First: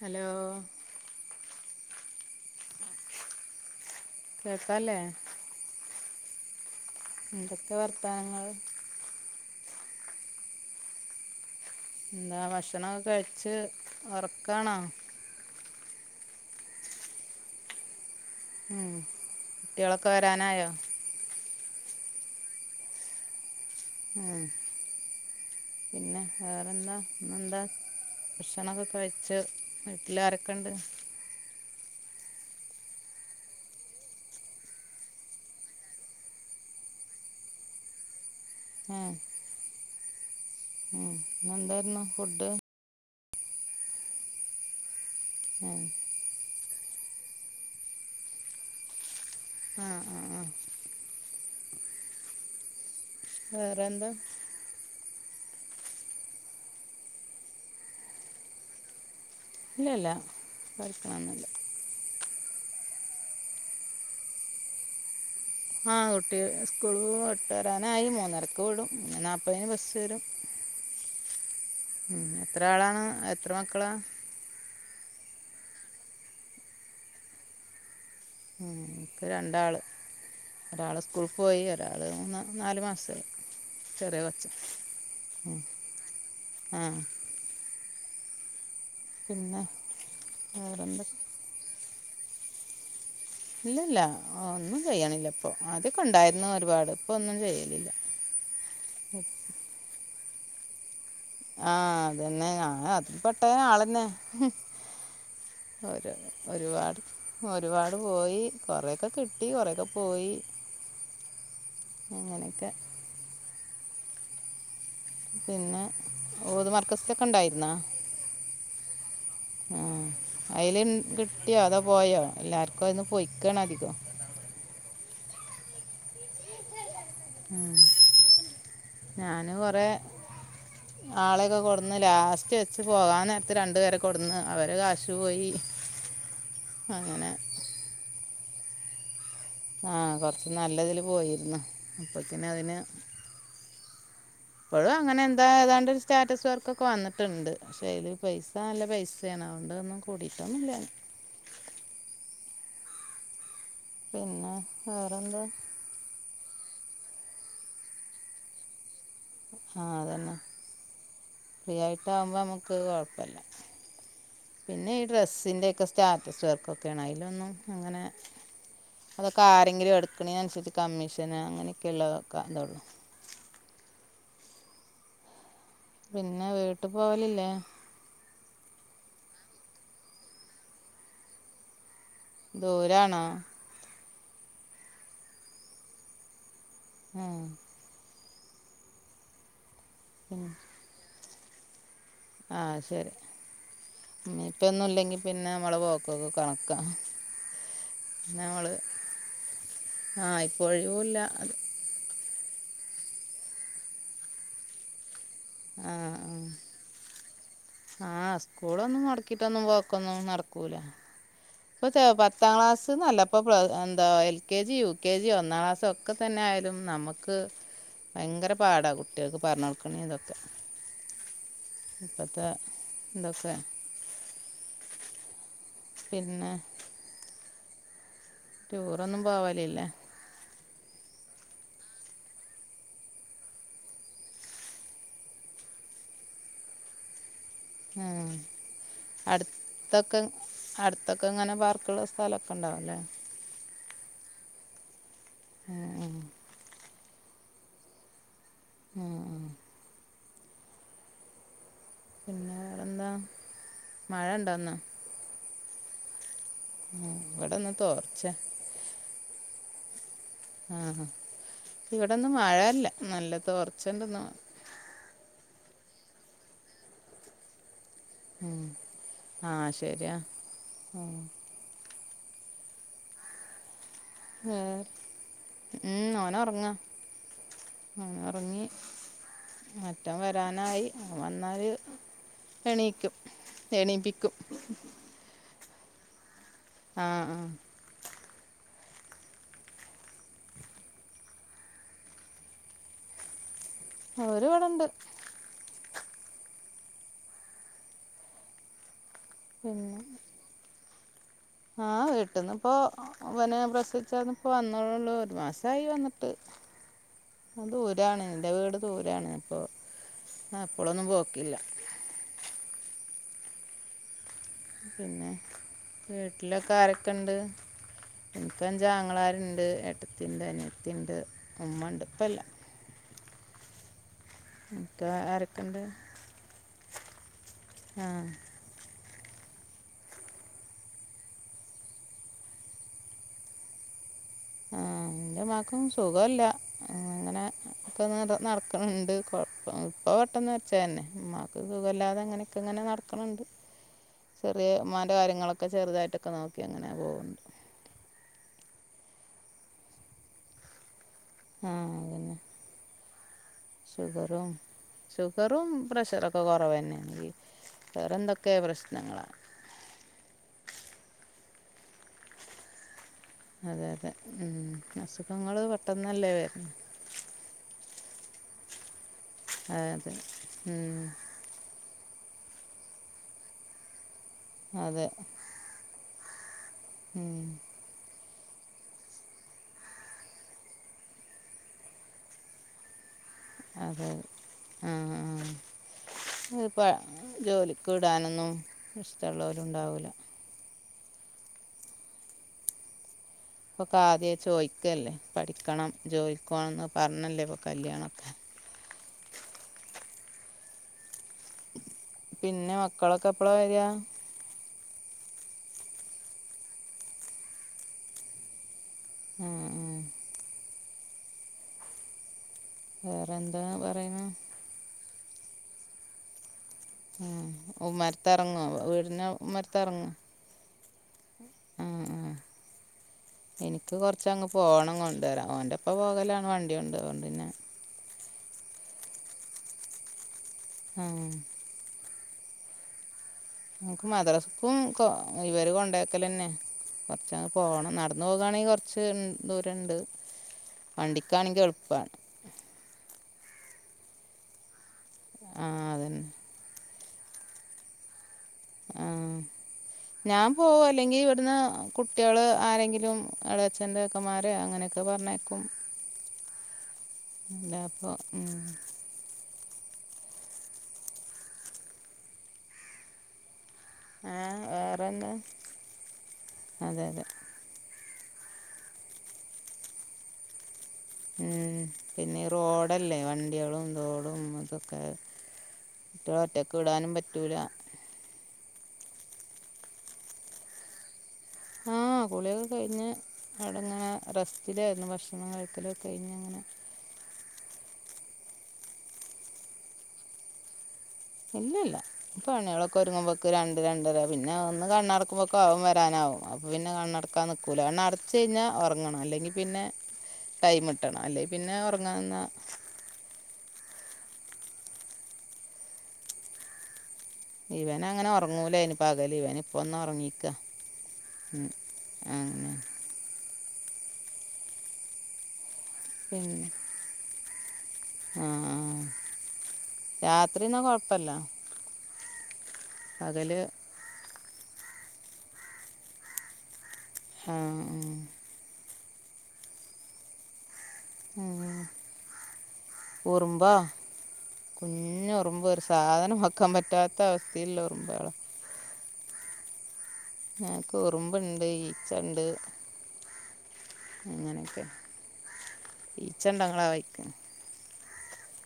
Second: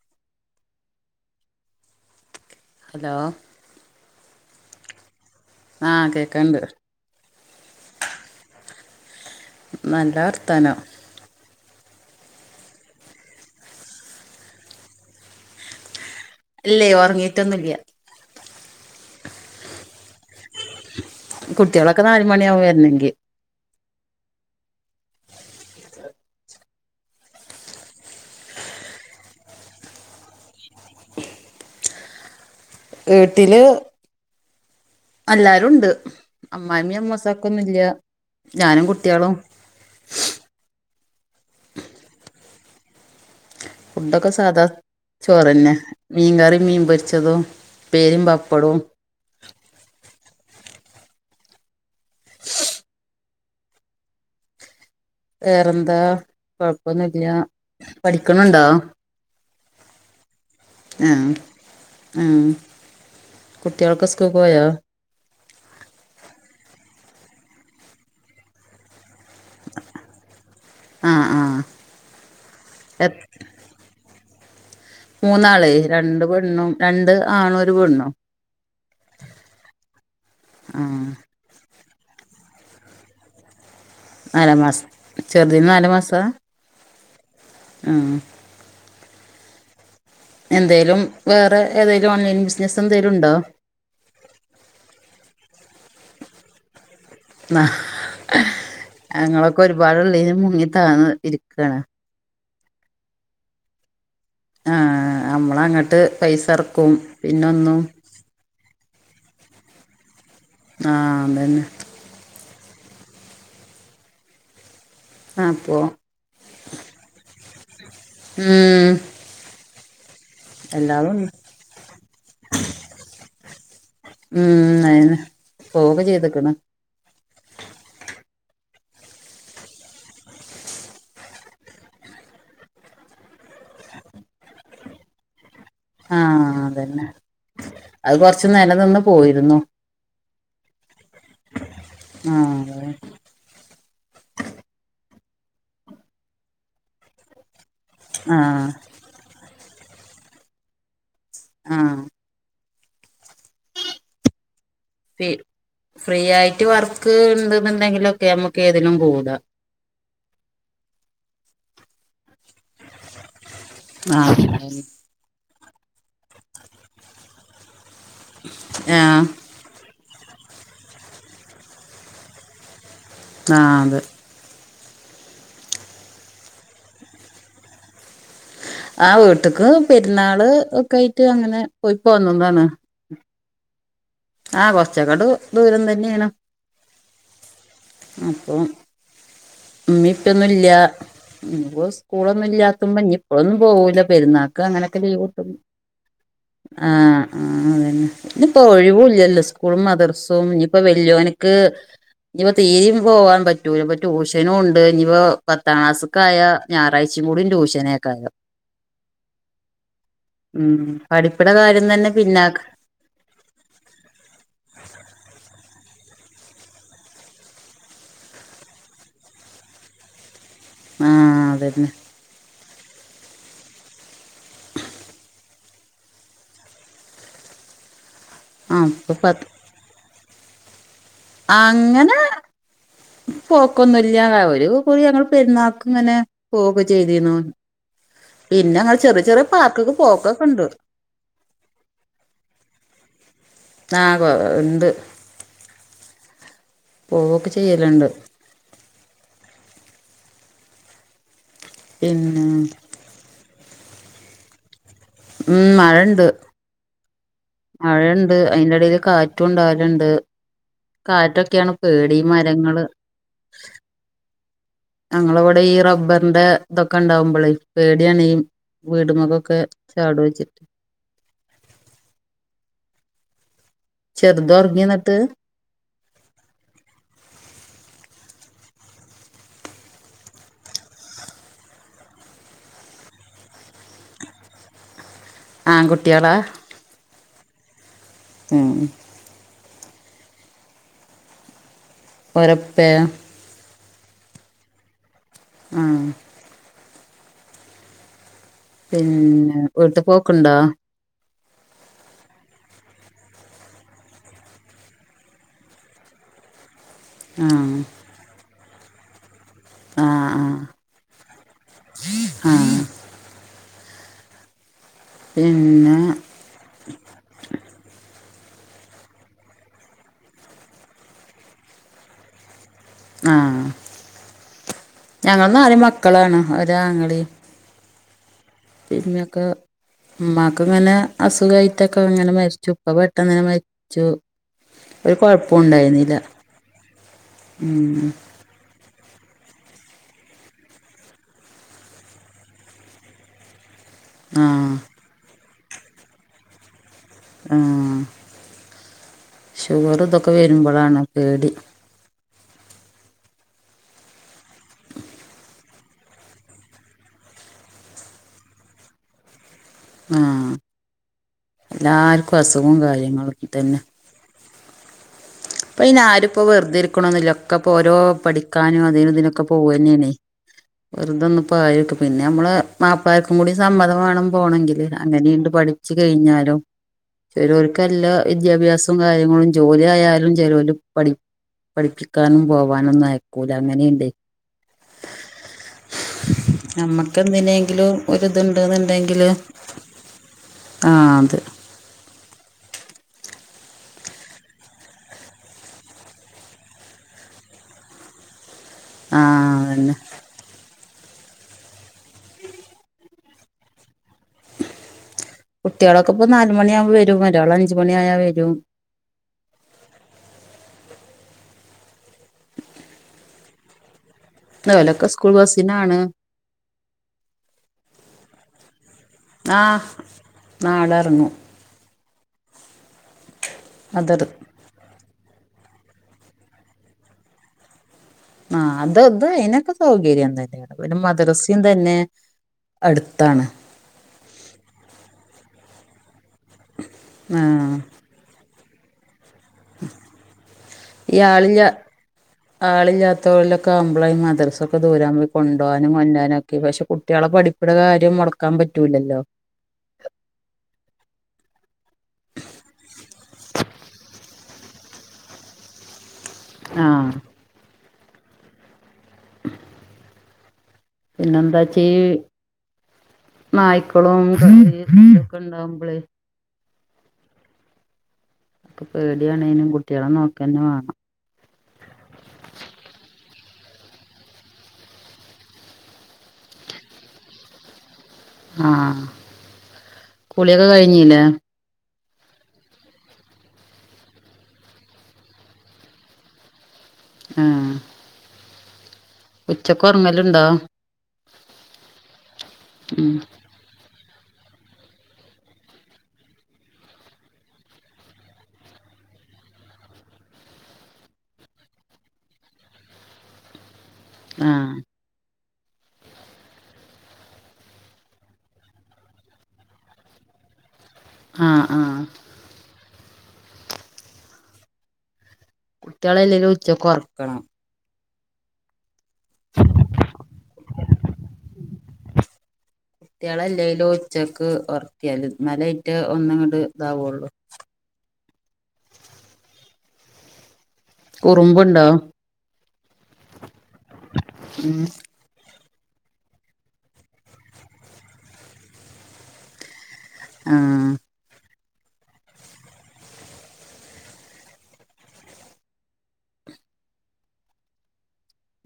Hello hello കേക്കല്ലേ ആഹ് കേക്കണ്ട് എന്തൊക്കെ വർത്താനങ്ങൾ?. നല്ല വർതാനം. എന്താ ഭക്ഷണക്കെ കഴിച്ച് ഉറക്കാണോ? ഇല്ലേയ് ഉറങ്ങിയിട്ടൊന്നുല്ല. ഉം കുട്ടികളൊക്കെ വരാനായോ?. കുട്ടികളൊക്കെ നാല് മണിയാവും വരണെങ്കിൽ. ഉം പിന്നെ വേറെന്താ ഇന്നെന്താ ഭക്ഷണക്കെ കഴിച്ച് വീട്ടില് ആരൊക്കെണ്ട്. വീട്ടില് എല്ലാരുണ്ട് അമ്മയമ്മയും അമ്മോസക്ക ഒന്നുല്ല ഞാനും ഏ കുട്ടികളും. ഇന്ന് എന്തായിരുന്നു ഫുഡ്. ഫുഡൊക്കെ സാധാ ചോറന്നെ ഏ മീൻ കറിയും, മീൻ പൊരിച്ചതും, ഉപേരിയും, പാപ്പടവും. ആഹ് ആഹ് ആഹ് വെറെന്താ? വേറെന്താ കൊഴപ്പൊന്നുല്ല. പഠിക്കണുണ്ടോ?. ഇല്ല ഇല്ല. ആഹ് ആഹ് കുട്ടികളൊക്കെ സ്കൂൾ പോയോ? ആഹ് കുട്ടികൾ സ്കൂൾ വിട്ടരാനായി മൂന്നരക്ക് വിടും മൂന്നേ നാല്പ്പതിന് ബസ്സ് വരും. ആഹ് ആഹ് ഉം എത്ര ആളാണ് എത്ര മക്കളാ? മൂന്നാള് രണ്ട് പെണ്ണും രണ്ട് ആണും ഒരു പെണ്ണും. ഉം ഇൻക്ക് രണ്ടാള് ഒരാള് ആഹ് സ്കൂൾ പോയി ഒരാള് മൂന്ന് നാല് മാസായി. നാലാ മാസം ചെറുതീന്ന് നാല് മാസാ ആഹ് ആഹ് പിന്നെ എന്തേലും വേറെന്താ വേറെ ഏതായാലും ഓൺലൈൻ ബിസിനസ്സ് എന്തേലും ഉണ്ടോ?. ഇല്ലല്ല ഒന്നും ചെയ്യണില്ല ഇപ്പൊ ആദ്യക്ക ഉണ്ടായിരുന്നു ഒരുപാട് ഒന്നും ചെയ്യലില്ല ആഹ് ഞങ്ങളൊക്കെ ഒരുപാട് ഉള്ളീല് മുങ്ങി താഴ്ന്ന് ഇരി ആഹ് അതന്നെ ഞാൻ അതിൽ പെട്ട ഒരു ആളന്നെ?. ഹും ആ നമ്മളങ്ങട്ട് ഒരു പൈസ ഇറക്കും ഒരുപാട് പിന്നൊന്നും ഒരുപാട് പോയി കൊറെക്കെ കിട്ടി കൊറെക്കെ പോയി. ആഹ് അതന്നെ. അങ്ങനെക്കെ? അപ്പൊ പിന്നെ ഊദ് മർക്കസിലൊക്കെ ഉണ്ടായിരുന്നോ ഉം ആ അയ്ൽ എല്ലാതും ഉണ്ട് കിട്ടിയോ? അതോ പോയോ എല്ലാർക്കും അതിന്ന് പൊയ്ക്കണ അധികം. ഉം അഹെന്നെ പോവൊക്കെ ചെയ്ത്ക്ക്‌ണ് ഉം ഞാന് കുറെ ആളെയൊക്കെ കൊടുന്ന് ലാസ്റ്റ് വെച്ച് പോകാൻ നേരത്ത് രണ്ടു പേരെ കൊടുന്ന് അവരെ കാശു പോയി. ആഹ് അതന്നെ അങ്ങനെ അത് കൊറച്ച് നില നിന്ന് പോയിരുന്നു. ആഹ് കൊറച്ച് നല്ലതില് പോയിരുന്നു. ആ അപ്പത്തനെ അതിന് അതെ ഇപ്പഴും അങ്ങനെ എന്താ ഏതാണ്ട് സ്റ്റാറ്റസ് വർക്കൊക്കെ വന്നിട്ടുണ്ട്. പക്ഷെ അയ്ല് ആ പൈസ നല്ല പൈസ സേണ് അതുകൊണ്ട് അതൊന്നും കൂടിയിട്ടൊന്നുല്ല. ആഹ് പിന്നെ ഫി വേറെന്താ? ഫ്രീ ആയിട്ട് വർക്ക് ഉണ്ട്ന്ന്ണ്ടെങ്കിലുംക്കെ നമുക്ക് ഏതിനും കൂടാം. ആഹ് അതന്നെ ഫ്രീ ആയിട്ട് ആകുമ്പോൾ നമുക്ക് കുഴപ്പല്ല. ആഹ് ഡ്രസ്സിൻ്റെ ഒക്കെ സ്റ്റാറ്റസ് വർക്കൊക്കെയാണ് അയിലൊന്നും അങ്ങനെ ആഹ് അതൊക്കെ ആരെങ്കിലും എടുക്കണേന് അനുസരിച്ച് കമ്മീഷന് അങ്ങനെയൊക്കെ ഉള്ളതൊക്കെ എന്തോ ഉള്ളൂ ആഹ് അതെ പിന്നെ വീട്ടി പോവലില്ലേ? ആഹ് വീട്ടിക്ക് പെരുന്നാള് ഒക്കെ ആയിട്ട് അങ്ങനെ പോയ് പോന്നതാണ് ദൂരാണാ ആഹ് കൊറച്ചങ്ങട് ദൂരം തന്നെയാണ് ആഹ് അപ്പൊ ഇമ്മിം ഇപ്പെന്നും ഇല്ല [unintelligible] സ്കൂളൊന്നും ആ ഇല്ലാത്തുമ്പം ശരി ഇനി ഇപ്പോളൊന്നും പോകൂല പെരുന്നാക്ക് ഇപ്പം ഒന്നും അങ്ങനെയൊക്കെ ഇല്ലെങ്കിൽ ലീവ് പിന്നെ കിട്ടുമ്പോ നമ്മളെ പോക്കൊക്കെ കണക്കാണ് ആഹ് ആഹ് അതന്നെ പിന്നെ ഇനിയിപ്പോ നമ്മൾ ഒഴിവൂല്ലല്ലോ സ്കൂളും ആ മദർസും ഇപ്പോൾ ഇനിയിപ്പോ ഒഴിവുമില്ല വല്യോന്ക്ക് അത് ഇനിയിപ്പ തീരയും പോകാൻ പറ്റൂല ഇപ്പം ട്യൂഷനും ഉണ്ട് ഇനിപ്പോ പത്താം ആ ക്ലാസ്സ്ക്ക് ആയ ഞായാഴ്ചയും കൂടി ട്യൂഷൻ ആഹ് സ്കൂളൊന്നും മുടക്കിയിട്ടൊന്നും പോക്കൊന്നും നടക്കൂല പഠിപ്പ്ണ കാര്യം തന്നെ പിന്നാക്ക് അതൊന്നുല്ല ഇപ്പം എന്താ L K G U K G ഒന്നാം ക്ലാസ്സ് ഒക്കെ തന്നെ ആയാലും നമുക്ക് ഭയങ്കര പാടാ കുട്ടികൾക്ക് പറഞ്ഞ് കൊടുക്കണേതൊക്കെ ആഹ് അതന്നെ ഇപ്പോത്തെ ഇതൊക്കെ പിന്നെ ആഹ് ഇപ്പൊ ടൂറൊന്നും പത്ത് പോവലില്ലേ? അങ്ങനെ പോക്കൊന്നുല്ല്യാ അവര് കൂടി ഞങ്ങൾ പെരുന്നാൾക്കും ഇങ്ങനെ പോവൊക്കെ ചെയ്തിരുന്നു ഉം പിന്നെ ങ്ങൾ ചെറിയ ചെറിയ പാർക്ക് ക്ക് പോക്കൊക്കെ‌ണ്ട് അവിടൊക്കെ ഇങ്ങനെ പാർക്ക്‌ള്ള സ്ഥലൊക്കെ ഇണ്ടാവുംല്ലേ? ആഹ് കൊ ഇണ്ട് ആഹ് പോവൊക്കെ ചെയ്യലുണ്ട് ആഹ് പിന്നെ വേറെ എന്താ മഴ ഉണ്ടോന്ന്? ഉം മഴണ്ട് ഉം ഇവിടന്ന് തോർച്ച അതിന്റടേൽ കാറ്റും ഉണ്ടാകലുണ്ട് ആഹ് ഇവിടുന്ന് മരങ്ങള് മഴല്ല നല്ല തോർച്ചണ്ടൊന്ന് ഞങ്ങളെ ഇവിടെ ഈ റബ്ബറിന്റെ ഇതൊക്കെ ഇണ്ടാവുമ്പോളേ പേടിയാണീ ഉം വീടുമക്കൊക്കെ ശരിയാ ചാടു വെച്ചിട്ട് ആഹ് ചെർത് വേറെ ഒറങ്ങിയോന്നിട്ട്? ഉം ഓന് ഒറങ്ങാ ഓന് ഒറങ്ങി മറ്റവൻ വരാനായി ഓൻ വന്നാല് എണീക്കും എണീപ്പിക്കും ആൺ കുട്ടിയാളാ? ആഹ് ആഹ് ഉം ഉം ഒരപ്പേ ഓര് ഇവിടൊണ്ട് ആഹ് പിന്നെ വീട്ടി പോക്കുണ്ടാ? ആഹ് വീട്ടിൽന്നിപ്പോ ഇവനെ പ്രസവിച്ചന്നപ്പോ വന്നോളുള്ളൂ ഒരു മാസായി വന്നിട്ട് ആഹ് ദൂരാണ് എന്റെ വീട് ദൂരാണ് അപ്പോൾ ആഹ് എപ്പളൊന്നും പോക്കില്ല ആഹ് പിന്നെ പിന്നെ വീട്ടിലൊക്കെ ആരൊക്കെണ്ട് എനിക്ക്ഞ്ചാങ്ങളാരുണ്ട് ഏട്ടത്തി ഉണ്ട് അനത്തിയ ഉണ്ട് ഉമ്മ ഉണ്ട് ഇപ്പ ഇല്ലാ ആഹ് എനിക്ക് ആരൊക്കെ ഞങ്ങന്നാല് ഉണ്ട് മക്കളാണ് ഒരാങ്ങളി ആഹ് പിന്ന മക്ക ഉമ്മാക്ക് ഇങ്ങനെ അസുഖമായിട്ടൊക്കെ ഇങ്ങനെ മരിച്ചു ഇപ്പ പെട്ടെന്ന്നെ മരിച്ചു ആഹ് ഒരു എൻ്റെ കുഴപ്പോം മാക്കും ഉണ്ടായിരുന്നില്ല സുഖമല്ല അങ്ങനെ ഒക്കെ ഉം നടക്കും നടക്കണ്ട്ഴപ്പം ഇപ്പൾ പെട്ടെന്ന് വെച്ച തന്നെ ഉമമാക്ക് സുഖല്ലാതെ അങ്ങനെയൊക്കെ ഇങ്ങനെ നടക്കണുണ്ട് ആഹ് ചെറിയമാന്റെ കാര്യങ്ങളൊക്കെ ചെറുതായിട്ടൊക്കെ നോക്കി അങ്ങനൊ പോകണ്ട് ആഹ് ഷുഗർ ഇതൊക്കെ വരുമ്പോഴാണ് പേടി ആ പിന്നെ ഷുഗറും ഷുഗറും പ്രഷറൊക്കെ കുറവ് തന്നെയണെങ്കിൽ വേറെ എന്തൊക്കെ പ്രശ്നങ്ങളാണ് ആഹ് എല്ലാർക്കും അസുഖവും കാര്യങ്ങളും തന്നെ അതെ അതെ അസുഖങ്ങള് പെട്ടെന്നല്ലേ വരുന്നു ില്ല ഒക്കെപ്പോൊ ഓരോ പഠിക്കാനും അതിനും ഇതിനും ക്കെ പോവന്നെയണ അതെ ഉം. വെറുതെന്ന പായക്ക പിന്നെ നമ്മള് മാപ്പളാർക്കും കൂടി സമ്മതം വേണം പോണങ്കില് അതെ അങ്ങനെയുണ്ട് പഠി വ കഴിഞ്ഞാലും ഉം. ചിലോർക്ക് എല്ലാ വിദ്യാഭ്യാസവും കാര്യങ്ങളും ജോലിയ ആയാലും ജലോലി പഠി പഠിപ്പിക്കാനും പോവാനൊന്നയ അതെ ആഹ് ആഹ് അത്പ്പ നമുക്ക് എന്തിനെങ്കിലും ജോലിക്ക് ഒരു ഇടാനൊന്നും ഇതുണ്ട് ഇഷ്ടമുള്ളലും ഉണ്ടാവില്ല ആഹ് അത് ഇപ്പൊ കാ ആദ്യെ ചോയ്ക്കല്ലേ പഠിക്കണം ജോലിക്കണംന്ന് പറഞ്ഞല്ലേ ഇപ്പൊ കല്യാണമൊക്കെ ആഹ് തന്നെ പിന്നെ മക്കളൊക്കെ എപ്പളാ വര കുട്ടികളൊക്കെ ഇപ്പൊ നാലുമണിയ ആവുമ്പോ വരും ഒരാൾ അഞ്ച മണി ആയാ വരും ആഹ് ആഹ് വേറെ എന്താന്ന പറയുന്ന നലൊക്കെ സ്കൂൾ ബസ്സിനാണ് ഉമ്മരത്തിറങ്ങോ വീടിന ആഹ് നാ അടറങ്ങ ഉം ഉം എനിക്ക് അതർ കൊറച്ചങ് പോകണം കൊണ്ട വരാം ഓന്റെപ്പോ പോകലാണ് വണ്ടി കൊണ്ട് അതുണ്ട്ന്നെ ആഹ് അതെത് അയ്നൊക്കെ സൗകര്യം തന്നെയാണ് പിന്നെ മദ്രസയും തന്നെ അടുത്താണ് മുക്ക് മദ്രാസ്‌ക്കും കൊ ഇവര് കൊണ്ടാക്കലന്നെ കൊർച്ചങ്ങ് ആഹ് പോകണം നടന്നു പോകയാണെങ്കി കൊർ ച്ച് ദൂരണ്ട് വണ്ടിക്കാണെങ്കി എളുപ്പാണ് ആളില്ലാത്തോലൊക്കെ ആവുമ്പളെ മദ്രസൊ ഒക്കെ ദൂരം ഞമ്മൾ ആ കൊണ്ടവാനും അതന്നെ കൊണ്ടരാനും ഒക്കെ പക്ഷെ കുട്ടികളെ പഠിക്ക്‌ണെ കാര്യം മുടക്കാൻ ആ പറ്റൂലല്ലോ ഞാൻ പോവും അല്ലെങ്കിൽ ഇവിടുന്ന് കുട്ടിയാള് ആരെങ്കിലും എളേചന്റെ ചെക്കമാരെ അങ്ങനെ ക്കൊപർനയ്ക്കും ആഹ് ഇല്ലാപ്പോ ഹ്മ് പിന്നെന്താ ച്ച് നായ്ക്കളും ആ വേറെ എന്താ [unintelligible] ഇണ്ടാകുമ്പളേ അതെ അതെ പേടിയാണേനും കുട്ടിയാളെ നോകന്നെ വേണം ഉം പിന്നെ റോഡല്ലേ വണ്ടിയാളും റോഡും അതൊക്കെ ഒറ്റക്ക് വിടാനും പറ്റൂല ആഹ് കുളിയൊക്കെ കഴിഞ്ഞിലേ ആഹ് കുളിയൊക്കെ കഴിഞ്ഞ് വിടെ ഇങ്ങനെ റെസ്റ്റിലായിരുന്നു ഭക്ഷണം കഴിക്കല് കഴിഞ്ഞ് അങ്ങനെ ഹേ ഉച്ചക്ക് ഉറങ്ങൽ ഉണ്ടോ ഇല്ല ഇല്ല ഇപ്പൊ പണികളൊക്കെ ഉം ഒരുങ്ങുമ്പോ രണ്ട് രണ്ടര പിന്നെ ഒന്ന് കണ്ണടുകുമ്പോക്ക്‌ അവൻ വരാൻ ആവും അപ്പൊ പിന്നെ കണ്ണടക്കാൻ നിക്കൂല കണ്ണട ഉച്ച കഴിഞ്ഞാ ഉറങ്ങണം അല്ലെങ്കിൽ പിന്നെ ടൈം കിട്ടണം അല്ലെങ്കിൽ പിന്നെ ഉറങ്ങാന്ന ആഹ് ഇവൻ അങ്ങനെ ഒറങ്ങൂലയ്നി പകൽ ഇവൻ ഇപ്പൊന്ന് ഒറങ്ങീക്ക ആഹ് ആഹ് കുട്ടിയാളല്ലേലും ഉച്ചക്ക് ഒറക്കണം ഏ രാത്രി ഒന്നും കൊഴപ്പല്ല കുട്ടിയാളല്ലേലും ഉച്ചക്ക് ഉറക്കിയാല് ന്നാല് അയ്റ്റ ഒന്നുംങ്ങട്ട് ഇതാവുള്ളൂ ഹേ ഹേ ഏ കുറുമ്പുണ്ടോ ഉറുമ്പ ഉം കുഞ്ഞ് ഉറുമ്പ് വ സാധനം വെക്കാൻ പറ്റാത്ത അവസ്ഥീൽല്ലെ ഉറുമ്പാള ആഹ് ഞാക്ക് ഉറുമ്പുണ്ട് ഈച്ചണ്ട് അങ്ങനെയൊക്കെ ഈച്ച ഇണ്ട നിങ്ങള വയിക്ക്‌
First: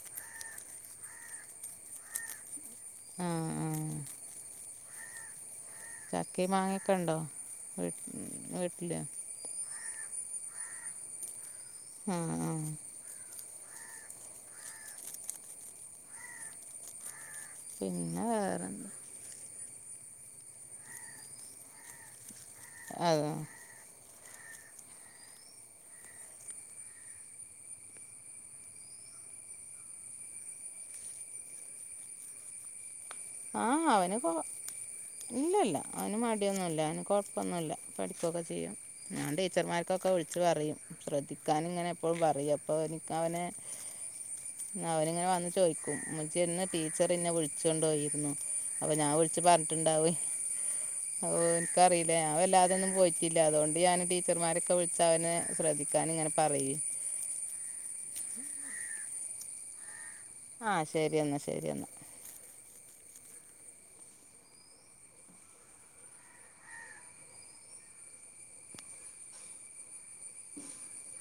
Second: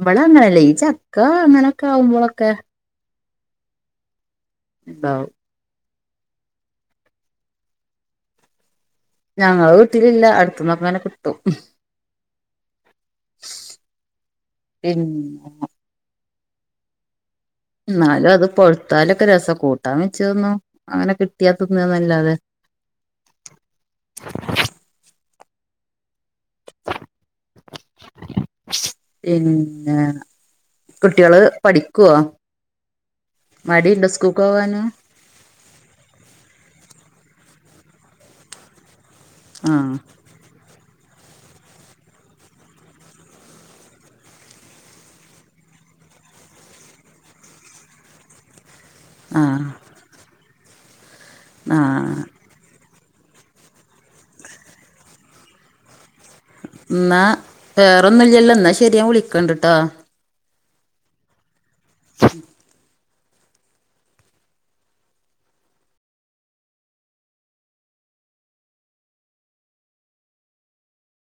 ഇബടെ അങ്ങനെയല്ലേ ഈ ചക്ക അങ്ങനെയൊക്കെ ആവുമ്പോളൊക്കെ ആഹ് ആ ണ്ടാവും ചക്കിം മാങ്ങൊക്കെ ഉണ്ടോ വീ വീട്ടില് ഞങ്ങളെ വീട്ടിലില്ല അടുത്ത്ന്നൊക്കങ്ങനെ കിട്ടും ഏ ഏ പിന്നെ പിന്നെ ന്നാലും അത് വേറെന്താ പൊഴത്താലൊക്കെ രസാ കൂട്ടാൻ വെച്ചു തിന്നു അങ്ങനെ കിട്ടിയാ തിന്നാന്നല്ലാതെ ഏ പിന്നെ കുട്ടിയാള് പഠിക്കുവോ മടിയുണ്ടോ സ്കൂളിക്ക് പോവാന് ഇല്ല ഇല്ല അവന് മടിയൊന്നും ഇല്ല അവന് കൊഴപ്പൊന്നു ഇല്ല പഠിക്കോ ക്കെ ചെയ്യും ഞാണ്ടെ ആ ടീച്ചർമാർക്കൊക്കെ വിളിച്ച് പറയും ശ്രദ്ധിക്കാന് ഇങ്ങനെ എപ്പോഴും പറയും അപ്പോ എനിക്ക് അവനെ അവനിങ്ങനെ വന്ന് ചോദിക്കും ഉമ്മച്ചീന്ന് ടീച്ചർന്നെ വിളിച്ചൊണ്ടോ യി അപ്പൊ ഞാൻ വിളിച്ചു ആ പറഞ്ഞിട്ടുണ്ടാവേ അത് ആ ഓരിക്കറിയില്ല ഞാൻ വല്ലാതൊ ന്നും പോയി ട്ടില്ല അതുകൊണ്ട് ഞാൻ ടീച്ചർമാരെക്കെ വിളിച്ച് അവനെ ശ്രദ്ധിക്കാൻ ഇങ്ങനെ പറയേ എന്നാ വേറൊന്നും ഇല്ല ല്ലോ എന്നാ ശെരി ഞാൻ വിളിക്കണ്ട് ട്ടാ ആഹ് ശെരി എന്നാ ശെരി എന്നാ [unintelligible]